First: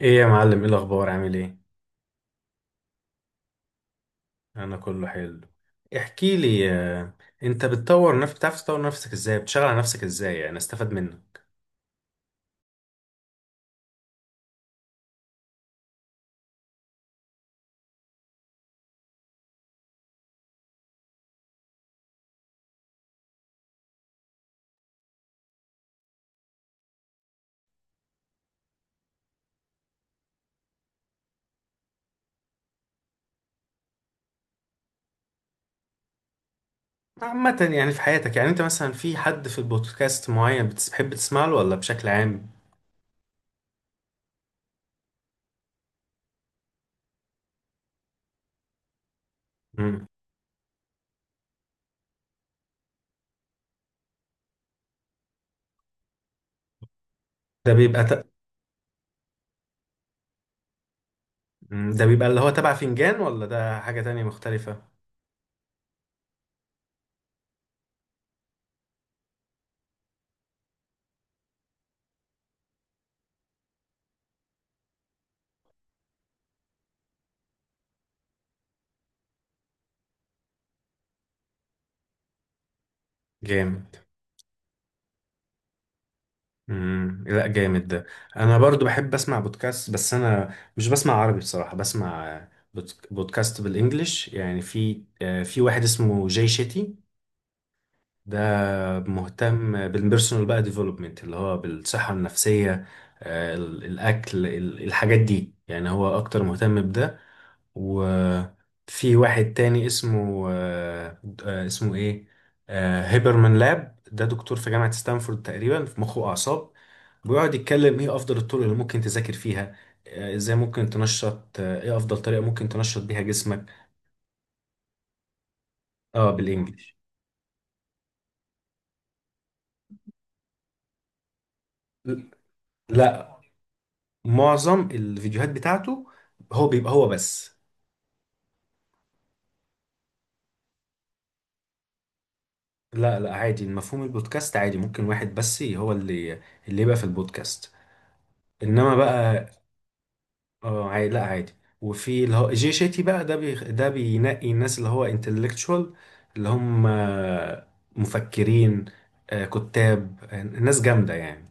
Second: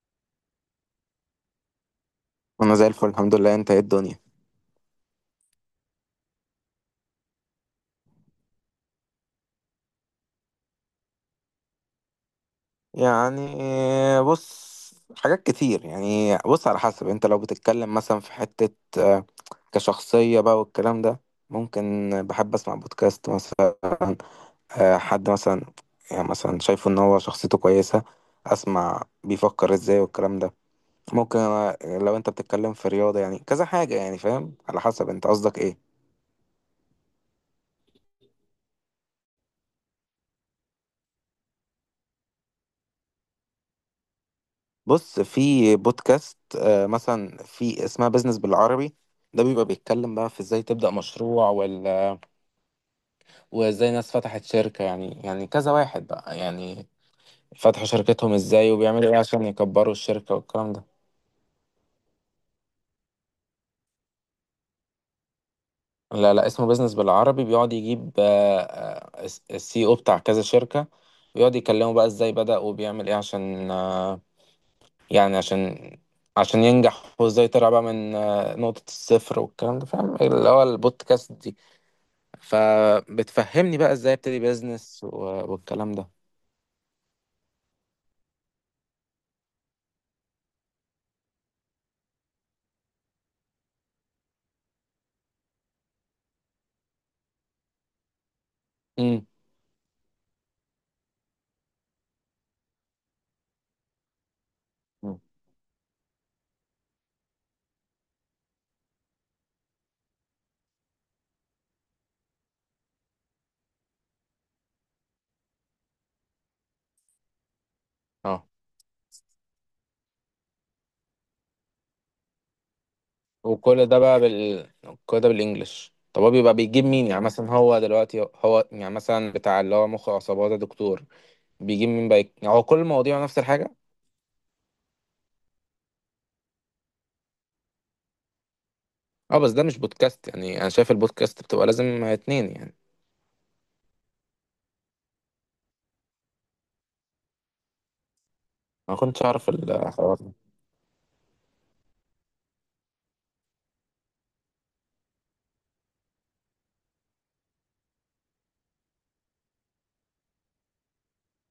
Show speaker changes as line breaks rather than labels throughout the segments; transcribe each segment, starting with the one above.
ايه يا معلم، ايه الاخبار؟ عامل ايه؟
انا زي الفل، الحمد لله. انت ايه الدنيا؟
انا كله حلو. احكي لي. انت بتطور نفسك؟ بتعرف تطور نفسك ازاي؟ بتشتغل على نفسك ازاي؟ يعني استفاد منك.
يعني بص، حاجات كتير. بص، على حسب انت لو بتتكلم مثلا في حتة، آه، كشخصية بقى والكلام ده، ممكن بحب اسمع بودكاست مثلا. حد مثلا يعني مثلا شايفه ان هو شخصيته كويسة، اسمع بيفكر ازاي والكلام ده. ممكن لو انت بتتكلم في رياضة يعني كذا حاجة، يعني فاهم، على حسب انت قصدك ايه.
عامة يعني في حياتك، يعني انت مثلا في حد في البودكاست معين بتحب تسمع له ولا بشكل عام؟
بص، في بودكاست مثلا في اسمها بيزنس بالعربي. ده بيبقى
مم.
بيتكلم بقى في ازاي تبدأ مشروع، ولا وازاي ناس فتحت شركة. يعني كذا واحد بقى يعني
ده
فتحوا
بيبقى
شركتهم ازاي وبيعملوا ايه عشان يكبروا الشركة والكلام ده.
ده بيبقى اللي هو تبع فنجان، ولا ده حاجة تانية مختلفة؟
لا اسمه بيزنس بالعربي، بيقعد يجيب السي او بتاع كذا شركة، ويقعد يكلموا بقى ازاي بدأ وبيعمل ايه عشان يعني عشان ينجح، وازاي طلع بقى من نقطة الصفر والكلام ده. فاهم اللي هو البودكاست فبتفهمني بقى
جامد.
ازاي ابتدي بيزنس والكلام ده.
لا جامد ده. انا برضو بحب اسمع بودكاست، بس انا مش بسمع عربي بصراحة، بسمع بودكاست بالانجلش. يعني في، في واحد اسمه جاي شيتي. ده
امم،
مهتم بالبيرسونال بقى ديفلوبمنت، اللي هو بالصحة النفسية. الاكل، الحاجات دي، يعني هو اكتر مهتم بده. وفي واحد تاني اسمه اسمه ايه، هيبرمان لاب. ده دكتور في جامعة ستانفورد تقريبا في مخ وأعصاب. بيقعد يتكلم ايه أفضل
اه.
الطرق اللي ممكن تذاكر فيها، ازاي ممكن تنشط، ايه أفضل طريقة ممكن تنشط بيها جسمك.
وكل ده بقى كل ده بالانجلش. طب
اه
هو بيبقى بيجيب
بالإنجليش.
مين؟ يعني مثلا هو دلوقتي، يعني مثلا بتاع اللي هو مخ وعصابات ده دكتور، بيجيب مين بقى؟ يعني هو كل المواضيع
لا.
نفس الحاجة؟
معظم الفيديوهات بتاعته هو بيبقى هو بس.
اه بس ده مش بودكاست، يعني انا شايف البودكاست بتبقى لازم اتنين يعني.
لا لا، عادي، مفهوم البودكاست عادي، ممكن واحد بس هو اللي اللي يبقى في البودكاست، انما
ما كنتش
بقى.
اعرف الحوار ده.
اه عادي، لا عادي. وفي اللي هو جي شيتي بقى، ده بينقي الناس اللي هو انتلكتشوال، اللي هم، مفكرين، كتاب، ناس جامدة يعني.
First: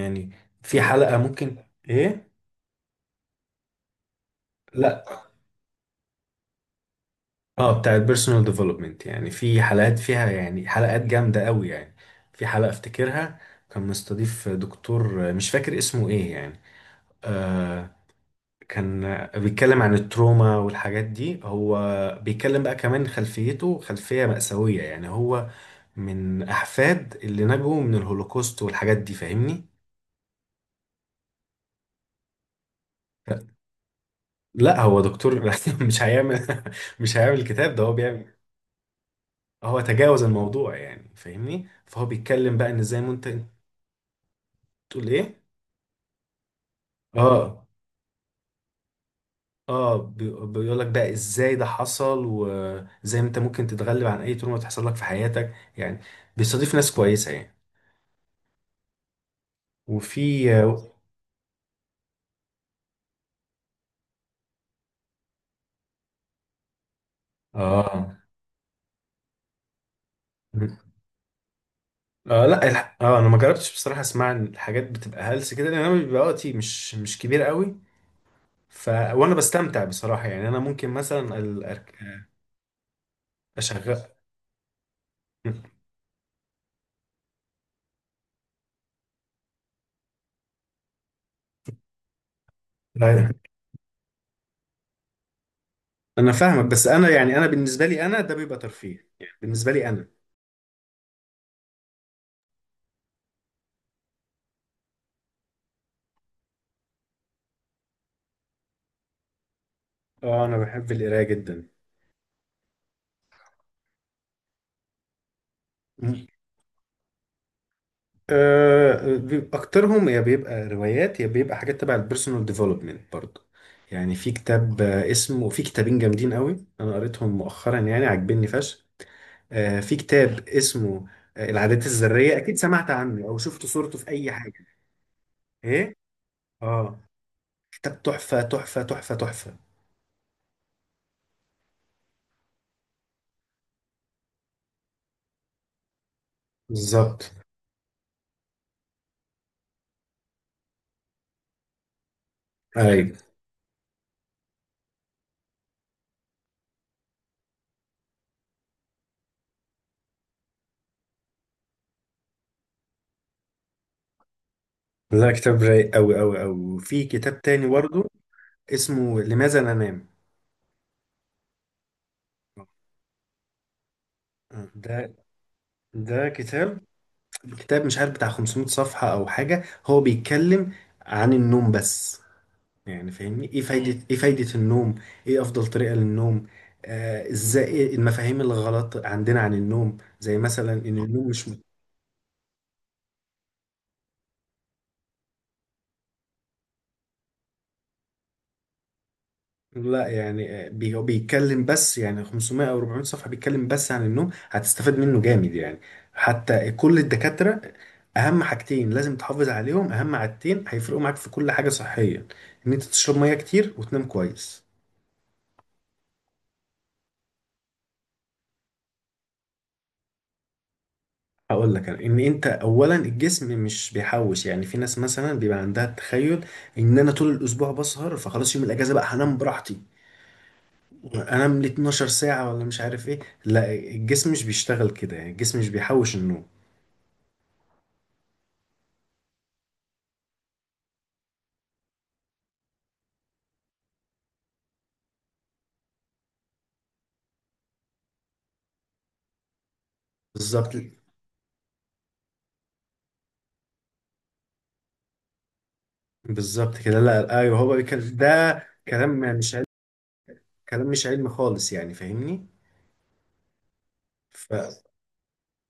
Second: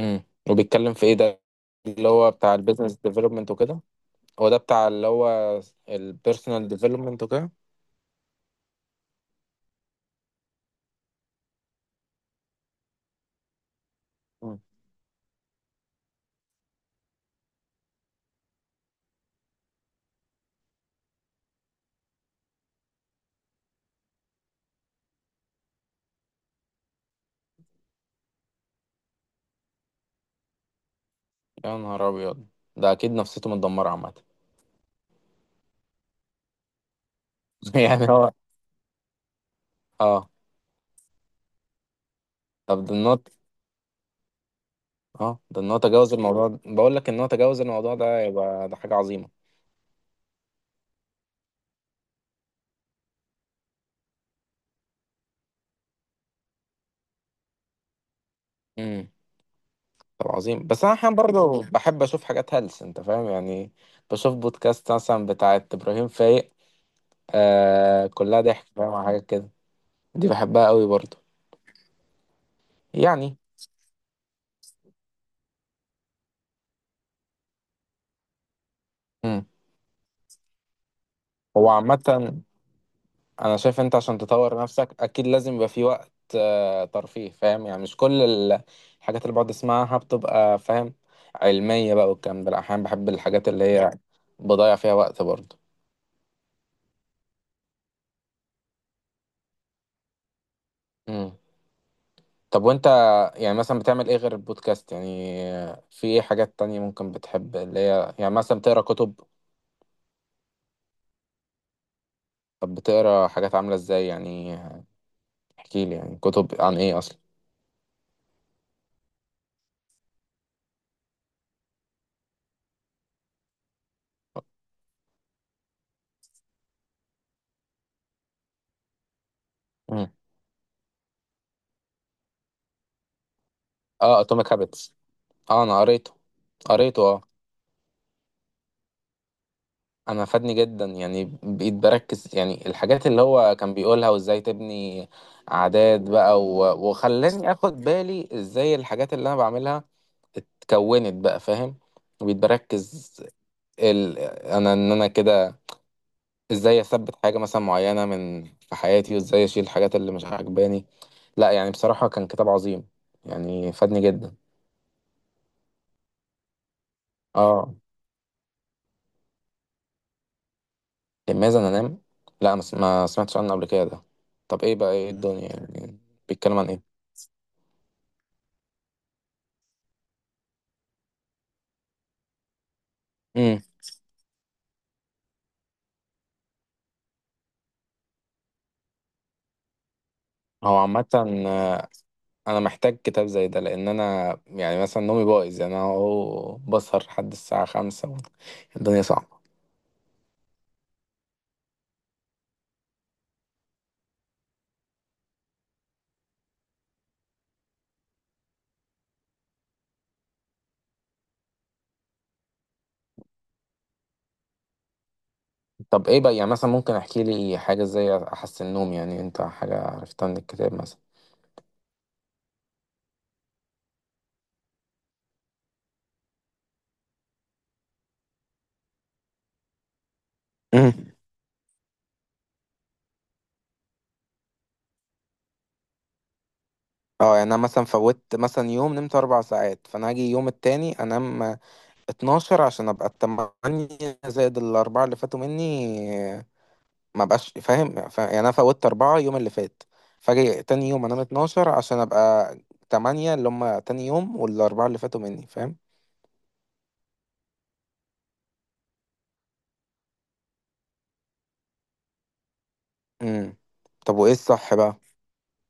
امم.
في ده
وبيتكلم
حلقة
في ايه
بتاع
ده؟
ممكن.
اللي
ايه.
هو بتاع البيزنس ديفلوبمنت وكده؟ هو ده بتاع
لا.
اللي هو البيرسونال ديفلوبمنت وكده؟
اه بتاع البيرسونال ديفلوبمنت، يعني في حلقات فيها، يعني حلقات جامدة قوي يعني. في حلقة افتكرها، كان مستضيف دكتور، مش فاكر اسمه ايه يعني، آه، كان بيتكلم عن التروما والحاجات دي. هو بيتكلم بقى كمان خلفيته خلفية مأساوية، يعني هو من أحفاد اللي نجوا من الهولوكوست والحاجات دي، فاهمني؟
يا نهار ابيض، ده اكيد نفسيته متدمره عامه.
لا هو دكتور مش هيعمل مش هيعمل الكتاب ده، هو
يعني هو
بيعمل. هو تجاوز
اه.
الموضوع، يعني فاهمني؟ فهو بيتكلم بقى إن
طب ده
إزاي ما أنت
النوت.
أنت تقول إيه؟
اه، ده ان هو تجاوز الموضوع ده. بقول لك ان هو تجاوز
آه.
الموضوع ده يبقى ده حاجه عظيمه.
اه بيقول لك بقى ازاي ده حصل، وازاي انت ممكن تتغلب عن اي تروما تحصل لك في حياتك يعني. بيستضيف ناس كويسة يعني.
امم. طب
وفي.
عظيم، بس انا احيانا برضه بحب اشوف حاجات هلس، انت فاهم يعني. بشوف بودكاست مثلا بتاعت ابراهيم فايق، آه،
اه.
كلها ضحك، فاهم حاجات كده. دي بحبها قوي برضه
آه لا الح... اه انا
يعني.
ما جربتش بصراحه، اسمع إن الحاجات بتبقى هلس كده، لان انا بيبقى وقتي مش كبير قوي. وانا
امم.
بستمتع بصراحه يعني. انا ممكن مثلا
هو عامه انا شايف انت
اشغل.
عشان تطور نفسك اكيد لازم يبقى في وقت ترفيه، فاهم يعني؟ مش كل الحاجات اللي بقعد اسمعها بتبقى، فاهم، علمية بقى والكلام ده. لا، احيانا بحب
لا
الحاجات اللي هي بضيع فيها وقت برضه.
انا فاهمك، بس انا يعني، انا بالنسبه لي انا ده بيبقى ترفيه يعني، بالنسبه لي انا.
امم. طب وانت يعني مثلا بتعمل ايه غير البودكاست؟ يعني في ايه حاجات تانية ممكن بتحب؟ اللي هي يعني مثلا بتقرا كتب؟
اه انا بحب القرايه جدا.
طب بتقرا حاجات عاملة ازاي يعني؟ احكي لي، يعني
م-
كتب عن ايه اصلا.
آه بيبقى اكترهم، يا بيبقى روايات، يا بيبقى حاجات تبع البيرسونال ديفلوبمنت برضه. يعني في كتاب، اسمه، في كتابين جامدين قوي انا قريتهم مؤخرا، يعني عاجبني فشخ. في
امم.
كتاب اسمه، العادات الذرية، أكيد سمعت عنه أو شفت صورته في
اه
أي
اتوميك
حاجة.
هابتس. اه انا
إيه؟
قريته.
آه.
قريته اه.
كتاب تحفة تحفة تحفة تحفة.
انا فادني جدا، يعني بقيت بركز يعني الحاجات اللي هو كان بيقولها وازاي تبني عادات بقى و...
بالظبط.
وخلاني اخد بالي ازاي الحاجات اللي انا بعملها اتكونت بقى، فاهم. بقيت
أيوة.
بركز انا كده ازاي اثبت حاجة مثلا معينة من في حياتي، وازاي اشيل الحاجات اللي مش عاجباني. لا يعني بصراحة كان كتاب عظيم، يعني فادني جدا.
لا كتاب رايق أوي أوي أوي. وفي كتاب تاني
اه
برضه اسمه لماذا ننام.
لماذا انام. لا ما سمعتش عنه قبل كده ده. طب ايه بقى؟ ايه
ده
الدنيا يعني؟ بيتكلم عن
كتاب، مش عارف بتاع 500 صفحة أو حاجة. هو بيتكلم عن النوم بس، يعني فاهمني، ايه
ايه؟
فايدة، ايه فايدة النوم، ايه افضل طريقة للنوم، آه ازاي، إيه المفاهيم الغلط عندنا عن النوم؟ زي مثلا
هو
ان
عامة،
النوم مش م-
آه، أنا محتاج كتاب زي ده، لأن أنا يعني مثلا نومي بايظ. يعني أنا أهو بسهر لحد الساعة 5، الدنيا صعبة.
لا يعني، هو بيتكلم بس يعني 500 او 400 صفحة، بيتكلم بس عن النوم. هتستفاد منه جامد يعني. حتى كل الدكاترة، اهم حاجتين لازم تحافظ عليهم، اهم عادتين هيفرقوا معاك في كل حاجة صحيا، ان انت تشرب مية كتير وتنام كويس.
طب إيه بقى؟ يعني مثلا ممكن أحكي لي حاجة إزاي أحسن نوم؟ يعني أنت حاجة عرفتها من الكتاب مثلا.
هقول لك أنا، ان انت اولا الجسم مش بيحوش. يعني في ناس مثلا بيبقى عندها التخيل ان انا طول الاسبوع بسهر، فخلاص يوم الاجازه بقى هنام براحتي،
مم.
انام ل 12 ساعه ولا مش عارف ايه. لا الجسم مش بيشتغل كده، يعني الجسم مش بيحوش النوم.
اه، يعني أنا مثلا فوتت مثلا يوم نمت 4 ساعات، فأنا هاجي يوم التاني أنام 12 عشان أبقى ال8 زائد ال4 اللي فاتوا مني. ما بقاش فاهم؟ يعني انا فوتت 4 يوم اللي فات، فاجي
بالظبط.
تاني يوم انام 12 عشان ابقى 8، اللي هم تاني يوم والاربعة اللي فاتوا مني، فاهم.
بالظبط كده. لا ايوه، هو ده كلام مش علم، كلام مش علمي خالص، يعني فاهمني.
امم. طب وايه
ف
الصح بقى؟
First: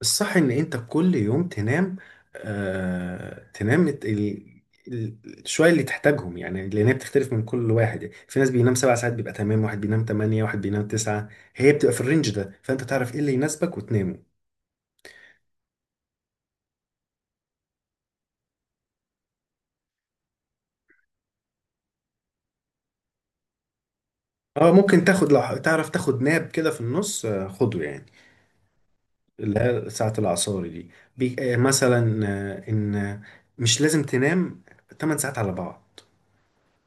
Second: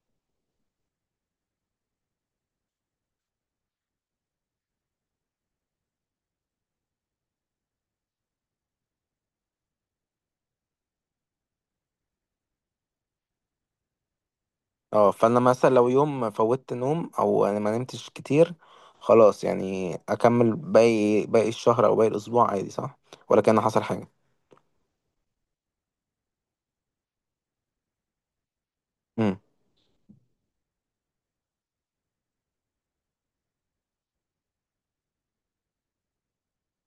الصح ان انت كل يوم تنام، آه تنام ال... الشوية اللي تحتاجهم، يعني لان هي بتختلف من كل واحد. يعني في ناس بينام سبع ساعات بيبقى تمام، واحد بينام تمانية، واحد بينام تسعة. هي بتبقى في الرينج ده، فانت تعرف ايه اللي يناسبك وتنامه.
اه، فانا مثلا لو يوم فوتت نوم او انا ما نمتش كتير، خلاص يعني اكمل باقي الشهر او باقي الاسبوع عادي، صح؟ ولا كان حصل حاجة؟
اه ممكن تاخد، لو تعرف تاخد ناب كده في النص، خده يعني،
امم.
اللي هي ساعة العصاري دي. بي... آه مثلا آه ان آه، مش لازم تنام 8 ساعات على بعض.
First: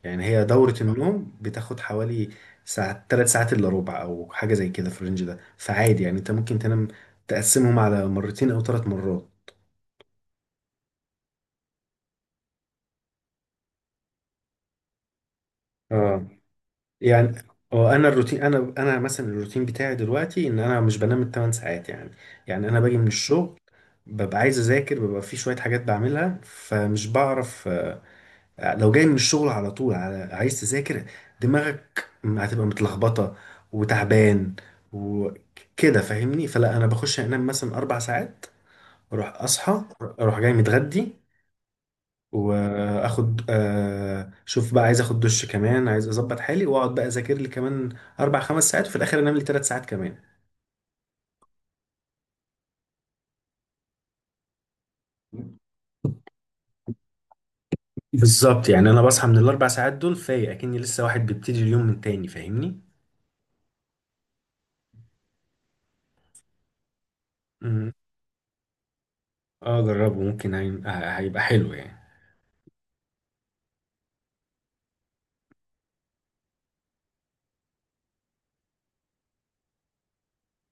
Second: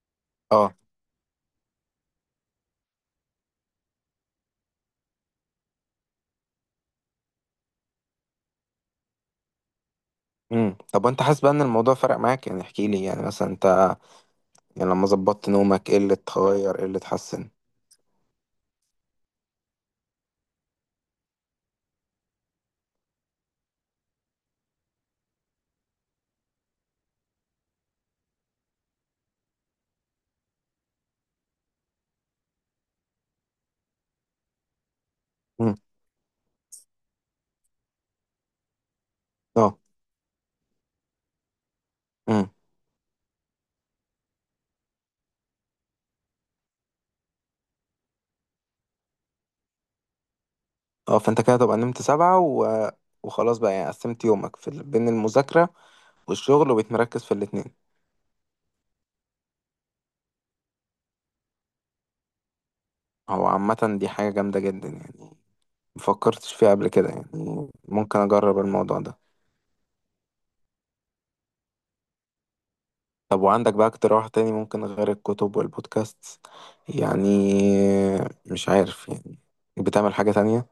يعني هي
اه.
دورة النوم بتاخد حوالي ساعة، تلات ساعات إلا ربع، أو حاجة زي كده في الرينج ده، فعادي يعني أنت ممكن تنام، تقسمهم على مرتين أو تلات مرات.
امم. طب وانت حاسس بقى ان الموضوع فرق معاك؟ يعني احكي لي يعني مثلا انت، يعني لما ظبطت نومك ايه اللي
اه.
اتغير، ايه اللي
يعني
اتحسن؟
اه، انا الروتين، انا مثلا الروتين بتاعي دلوقتي ان انا مش بنام الثمان ساعات يعني. يعني انا باجي من الشغل، ببقى عايز اذاكر، ببقى في شويه حاجات بعملها، فمش بعرف لو جاي من الشغل على طول على عايز تذاكر، دماغك هتبقى متلخبطة وتعبان
امم.
وكده، فاهمني. فلا انا بخش انام مثلا اربع ساعات، اروح
اه.
اصحى، اروح جاي متغدي،
امم.
واخد آه، شوف بقى عايز اخد دش كمان، عايز اظبط حالي، واقعد بقى اذاكر لي كمان اربع خمس ساعات، وفي الاخر انام لي ثلاث ساعات كمان.
اه، فانت كده تبقى نمت 7 و... وخلاص بقى، يعني قسمت يومك في بين المذاكرة والشغل، وبتمركز في الاتنين.
بالظبط، يعني انا بصحى من الاربع ساعات دول فايق اكني لسه واحد بيبتدي اليوم من تاني، فاهمني.
هو عامة دي حاجة جامدة جدا يعني، مفكرتش فيها قبل كده يعني.
امم
ممكن أجرب الموضوع ده.
اه جربه، ممكن هيبقى حلو يعني.
طب وعندك بقى اقتراح تاني ممكن غير الكتب والبودكاست؟ يعني مش عارف يعني، بتعمل حاجة تانية؟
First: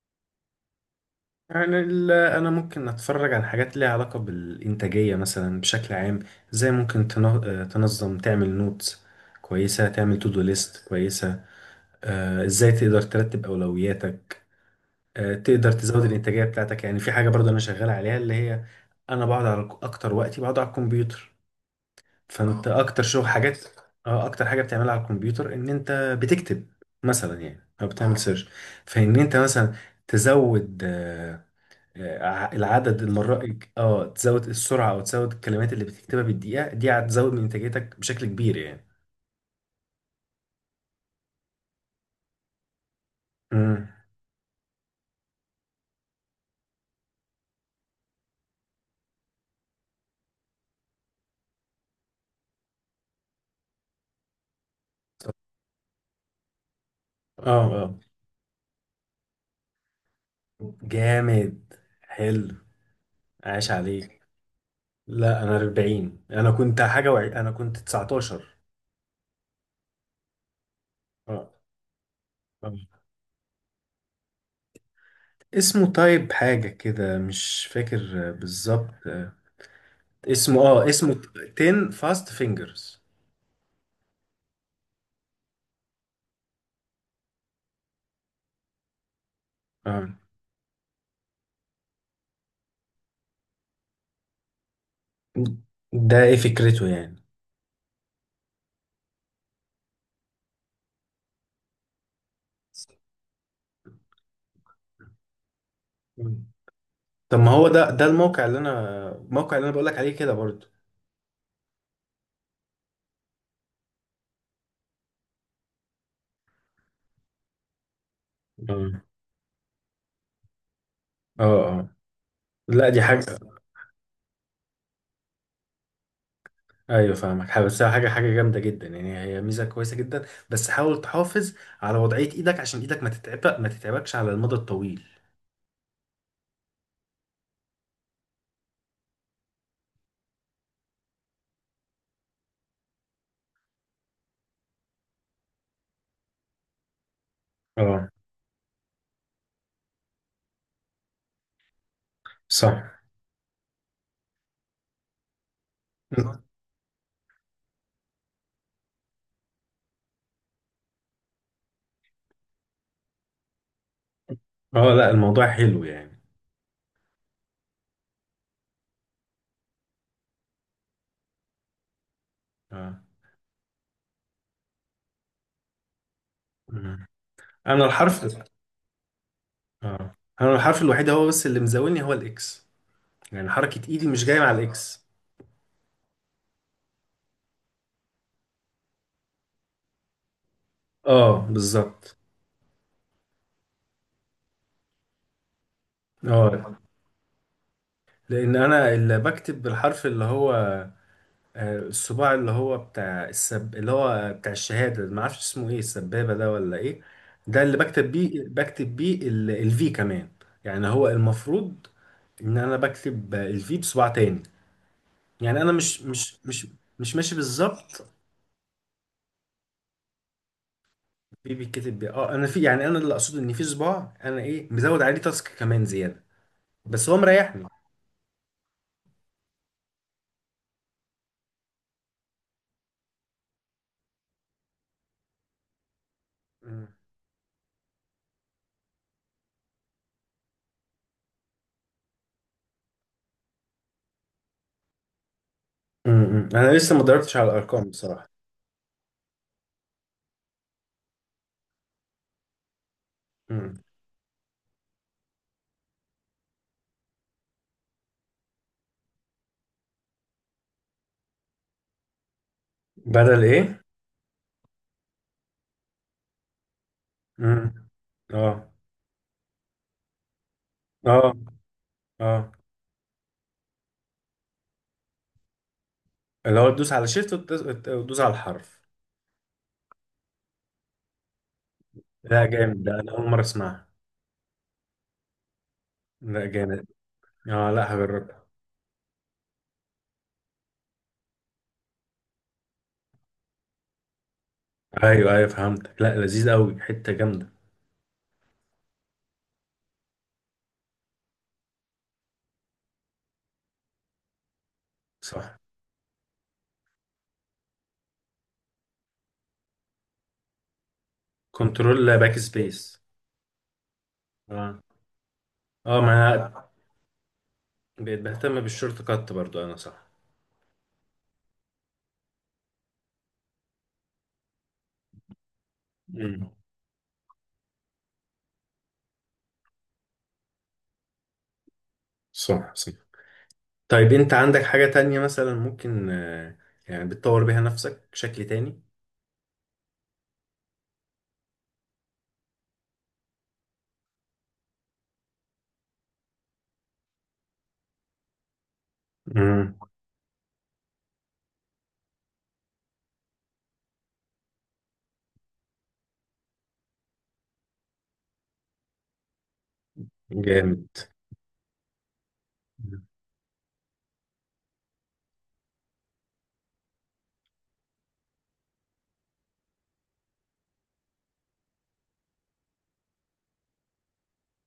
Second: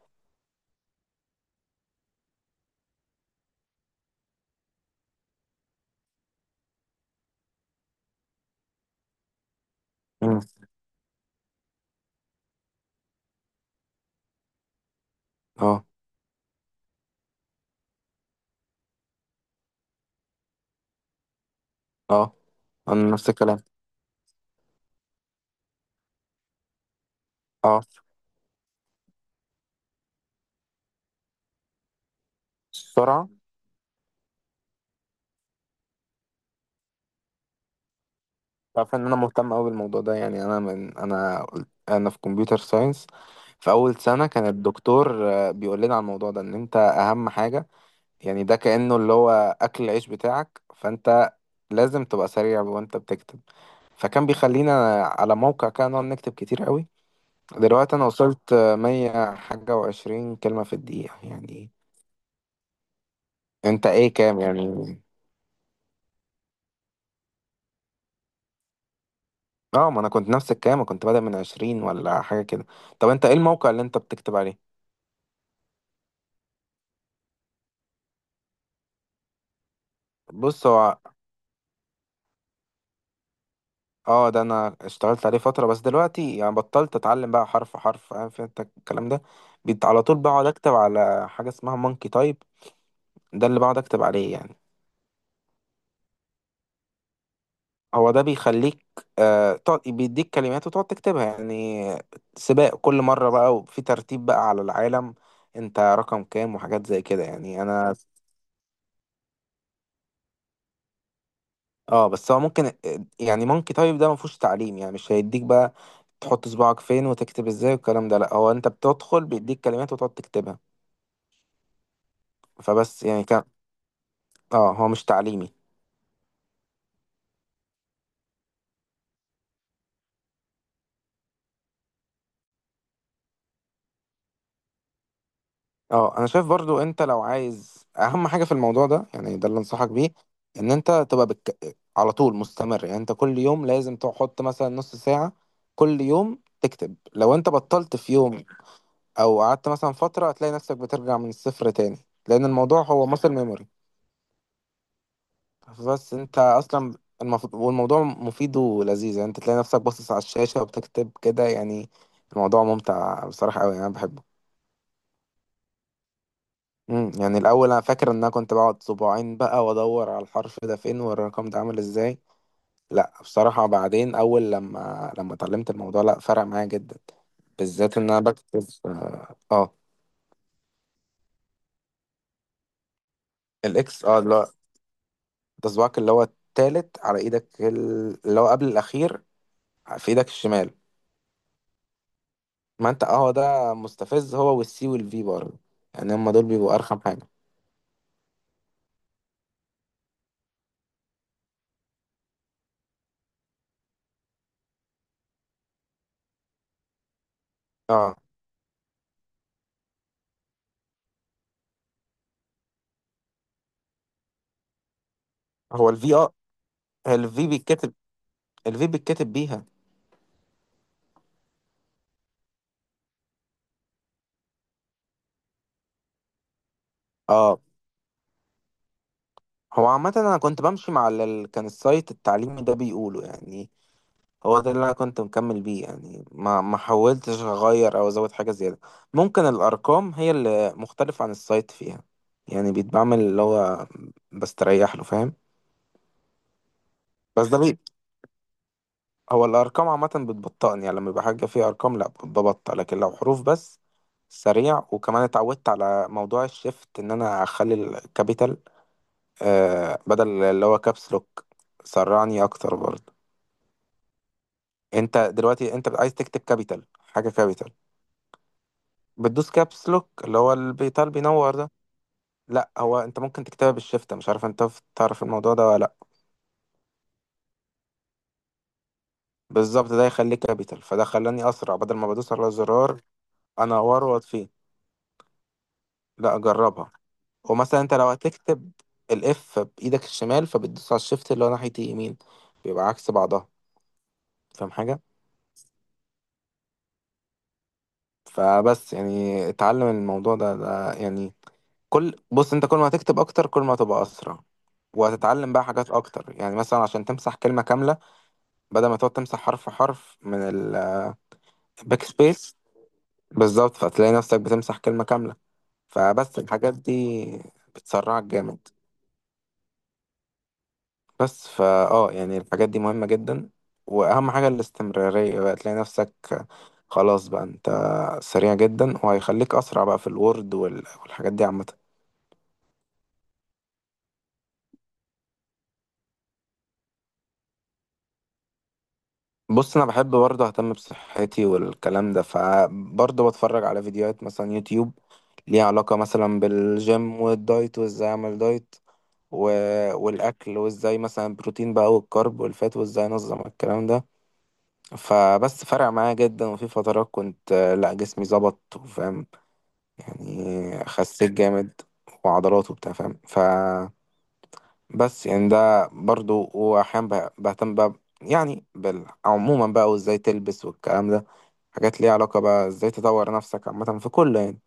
يعني انا ممكن اتفرج على حاجات ليها علاقه بالانتاجيه مثلا بشكل عام، زي ممكن تنظم، تعمل نوتس كويسه، تعمل تو
مم.
دو ليست كويسه، ازاي تقدر ترتب اولوياتك، تقدر
اه.
تزود الانتاجيه بتاعتك. يعني في حاجه برضه انا شغال عليها، اللي هي، انا بقعد على اكتر وقتي بقعد على الكمبيوتر.
اه.
فانت اه اكتر
أنا
شغل
نفس
حاجات.
الكلام.
اه اكتر حاجه بتعملها على الكمبيوتر ان انت بتكتب مثلا يعني،
اه.
او بتعمل اه سيرش. فان انت مثلا تزود، العدد
السرعة.
المرات، اه تزود السرعة، او تزود الكلمات اللي بتكتبها بالدقيقة، دي هتزود من انتاجيتك بشكل كبير يعني.
تعرف ان انا مهتم قوي بالموضوع ده، يعني انا انا في كمبيوتر ساينس. في
امم
اول سنه كان الدكتور بيقول لنا على الموضوع ده، ان انت اهم حاجه، يعني ده كانه اللي هو اكل العيش بتاعك، فانت لازم تبقى سريع وانت بتكتب. فكان بيخلينا على موقع كده نقعد نكتب كتير قوي.
اه.
دلوقتي انا
اه.
وصلت 120 كلمة في الدقيقة تقريبا يعني.
جامد. حلو. عاش
انت ايه،
عليك.
كام يعني؟
لا انا 40. انا كنت انا كنت 19.
اه، ما انا كنت نفس الكلام، كنت بادئ من
اه.
20 ولا حاجه كده.
آه.
طب انت ايه الموقع اللي انت بتكتب عليه؟
اسمه طيب حاجة كده مش فاكر بالظبط اسمه
بص
اه
هو
اسمه 10 فاست فينجرز.
اه، ده انا اشتغلت عليه فترة بس دلوقتي يعني بطلت. اتعلم بقى حرف حرف، فاهم، في انت الكلام ده. بيت على
اه
طول، بقعد اكتب على حاجة اسمها مونكي تايب. ده اللي بقعد اكتب عليه يعني.
ده ايه فكرته؟
هو ده بيخليك آه تقعد بيديك كلمات وتقعد تكتبها يعني. سباق
يعني،
كل مرة بقى، وفي ترتيب بقى على العالم، انت رقم كام وحاجات زي كده.
طب ما
يعني
هو ده
انا
الموقع اللي انا بقول لك عليه كده برضو.
اه بس هو ممكن، يعني مونكي تايب ده مفهوش تعليم، يعني مش هيديك بقى تحط صباعك فين وتكتب ازاي والكلام ده. لا هو انت
اه
بتدخل بيديك كلمات وتقعد تكتبها.
اه اه. لا دي
فبس يعني
حاجة.
كان، اه هو مش تعليمي.
ايوه فاهمك بس هي حاجة جامدة جدا يعني، هي ميزة كويسة جدا. بس حاول تحافظ على وضعية ايدك، عشان ايدك ما تتعبكش على المدى الطويل.
اه انا شايف برضو انت لو عايز اهم حاجة في الموضوع ده، يعني ده اللي انصحك بيه، ان انت تبقى على طول مستمر. يعني انت كل يوم لازم تحط مثلا نص ساعة كل يوم تكتب. لو انت بطلت
اه.
في يوم او قعدت مثلا فترة، هتلاقي نفسك بترجع من الصفر تاني، لان
صح.
الموضوع هو muscle ميموري. بس انت اصلا المفروض، والموضوع مفيد ولذيذ يعني. انت تلاقي نفسك باصص على الشاشة وبتكتب كده يعني، الموضوع ممتع بصراحة قوي، يعني انا بحبه.
اه لا الموضوع حلو يعني.
امم. يعني الاول انا فاكر ان انا كنت بقعد صباعين بقى وادور على الحرف ده فين والرقم ده عامل ازاي.
اه.
لا بصراحة بعدين، اول لما اتعلمت الموضوع لا فرق معايا جدا،
مم. انا
بالذات ان انا
الحرف.
بكتب اه
اه. انا الحرف الوحيد هو بس اللي مزاولني هو الاكس. يعني حركة
الاكس
ايدي
اه
مش
اللي
جاية
هو
مع الاكس.
ده صباعك اللي هو التالت على ايدك اللي هو قبل الاخير في ايدك الشمال.
اه بالظبط.
ما انت اه هو ده مستفز، هو والسي والفي برضه، يعني هما دول بيبقوا
اه
ارخم حاجة.
لان انا اللي بكتب بالحرف اللي هو، الصباع اللي هو بتاع السب، اللي هو بتاع الشهادة، ما اعرفش اسمه ايه، السبابة ده ولا ايه؟ ده اللي بكتب
اه
بيه، الفي كمان. يعني هو المفروض ان انا بكتب الفي بصباع تاني. يعني انا
هو
مش
الفي، اه
مش ماشي
الفي بيتكتب،
بالظبط.
الفي بيتكتب بيها.
بيتكتب بيه. اه انا في، يعني انا اللي اقصده ان في صباع انا ايه مزود عليه تاسك كمان زيادة، بس هو
اه
مريحني.
هو عامة أنا كنت بمشي مع كان السايت التعليمي ده بيقوله يعني، هو ده اللي أنا كنت مكمل بيه يعني، ما
مم.
حاولتش أغير أو أزود حاجة زيادة. ممكن الأرقام هي اللي مختلفة عن السايت فيها، يعني بيتعمل اللي هو بستريح له، فاهم.
انا لسه ما دورتش على
بس ده بي
الارقام بصراحة.
هو الأرقام عامة بتبطئني، يعني لما يبقى حاجة فيها أرقام لأ ببطأ، لكن لو حروف بس
مم.
سريع. وكمان اتعودت على موضوع الشيفت، إن أنا أخلي الكابيتال آه بدل اللي هو كابس لوك، سرعني أكتر برضه.
بدل ايه؟
انت دلوقتي انت عايز تكتب كابيتال، حاجه كابيتال
مم. اه.
بتدوس كابس لوك اللي هو البيتال
اه.
بينور ده.
اه
لا هو انت ممكن تكتبها بالشفت، مش عارف انت تعرف الموضوع ده ولا لا.
اللي هو تدوس على شيفت وتدوس على الحرف.
بالظبط، ده يخليه كابيتال، فده خلاني اسرع بدل ما بدوس
لا
على
جامد ده،
الزرار
انا اول مره اسمعها.
انوره واطفيه. لا
لا جامد.
اجربها.
اه
ومثلا
لا
انت لو
هجربها.
هتكتب الاف بايدك الشمال، فبتدوس على الشفت اللي هو ناحيه اليمين، بيبقى عكس بعضها، فاهم حاجه.
ايوه ايوه فهمتك، لا لذيذ قوي، حته جامده.
فبس يعني اتعلم الموضوع ده، ده يعني كل، بص انت كل ما هتكتب اكتر كل ما هتبقى اسرع، وهتتعلم
صح.
بقى حاجات اكتر. يعني مثلا عشان تمسح كلمة كاملة بدل ما تقعد تمسح حرف حرف من الباك
كنترول باك
سبيس،
سبيس.
بالظبط، فتلاقي نفسك بتمسح
اه.
كلمة كاملة.
اه ما
فبس
انا
الحاجات دي
بقيت
بتسرعك
بهتم
جامد.
بالشورت كات برضو انا، صح.
بس فا اه يعني الحاجات دي مهمة جدا، واهم حاجة الاستمرارية بقى. تلاقي نفسك
مم.
خلاص بقى انت سريع جدا، وهيخليك اسرع بقى في الوورد وال- والحاجات دي عامة.
صح صح. طيب انت عندك حاجه تانية مثلا ممكن يعني بتطور بيها نفسك بشكل تاني؟
بص انا بحب برضه اهتم بصحتي والكلام ده، فبرضه بتفرج على فيديوهات مثلا يوتيوب ليها علاقة مثلا بالجيم والدايت، وازاي اعمل دايت و...
امم
والاكل، وازاي مثلا بروتين بقى والكارب والفات، وازاي انظم الكلام ده. فبس فرق معايا جدا، وفي فترات كنت لا جسمي ظبط، وفاهم يعني،
جامد.
خسيت جامد وعضلات وبتاع، فاهم. فبس يعني ده برضه، واحيانا بهتم بقى يعني عموما بقى وازاي تلبس والكلام ده، حاجات ليها علاقة بقى ازاي تطور نفسك عامة في كل يعني.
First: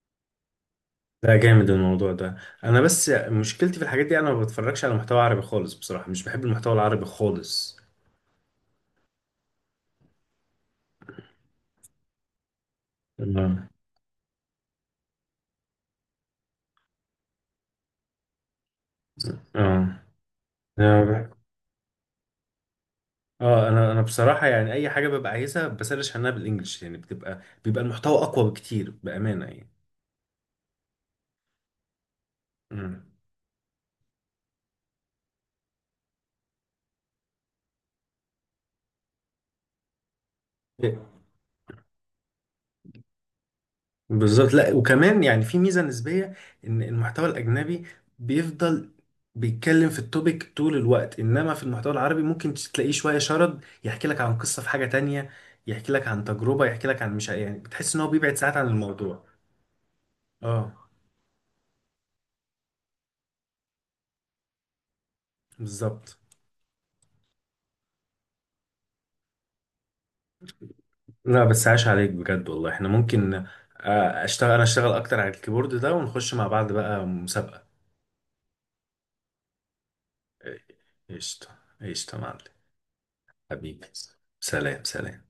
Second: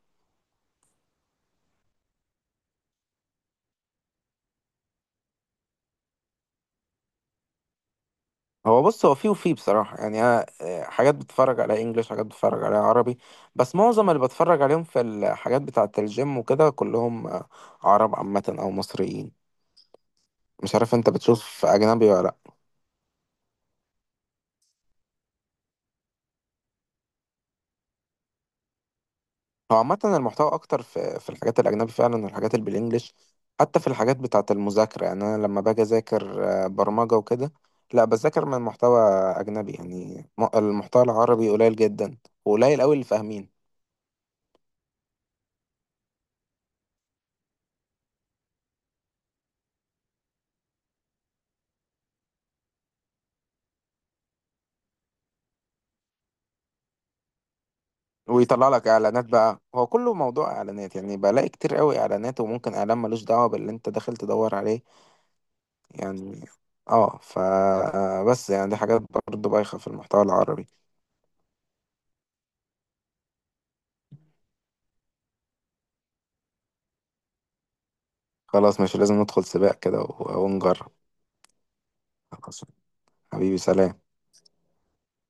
ده جامد الموضوع ده. انا بس مشكلتي في الحاجات دي، انا ما بتفرجش على محتوى عربي خالص بصراحة، مش بحب المحتوى العربي خالص.
هو بص هو فيه وفيه بصراحة، يعني أنا حاجات بتفرج على إنجليش، حاجات بتفرج على عربي.
اه.
بس معظم اللي بتفرج عليهم في الحاجات بتاعة الجيم وكده كلهم عرب عامة أو مصريين.
اه.
مش عارف أنت
اه.
بتشوف أجنبي ولا لأ.
انا بصراحة يعني، اي حاجة ببقى عايزها بسرش عنها بالانجلش، يعني بيبقى المحتوى اقوى بكتير بأمانة يعني.
هو عامة المحتوى أكتر في الحاجات الأجنبي فعلا، والحاجات اللي
مم.
بالإنجليش. حتى في الحاجات بتاعة المذاكرة، يعني أنا لما باجي أذاكر برمجة وكده، لأ بذاكر من محتوى أجنبي. يعني المحتوى العربي قليل جدا، وقليل أوي اللي فاهمينه.
بالظبط. لا وكمان يعني في ميزه نسبيه، ان المحتوى الاجنبي بيفضل بيتكلم في التوبيك طول الوقت، انما في المحتوى العربي ممكن تلاقيه شويه شرد، يحكي لك عن قصه في حاجه تانية، يحكي لك عن تجربه، يحكي لك عن مش يعني، بتحس ان هو بيبعد ساعات عن
ويطلع لك
الموضوع.
اعلانات بقى، هو كله موضوع
اه
اعلانات، يعني بلاقي كتير قوي اعلانات، وممكن اعلان ملوش دعوه باللي انت داخل تدور عليه
بالظبط.
يعني. اه ف بس يعني دي حاجات برضه بايخه في المحتوى العربي.
لا بس عاش عليك بجد والله، احنا ممكن آه، اشتغل انا اشتغل اكتر على الكيبورد ده ونخش مع بعض بقى مسابقه.
خلاص مش لازم ندخل سباق كده و- ونجرب.
قشطه قشطه يا معلم.
خلاص، حبيبي
حبيبي
سلام.
سلام. سلام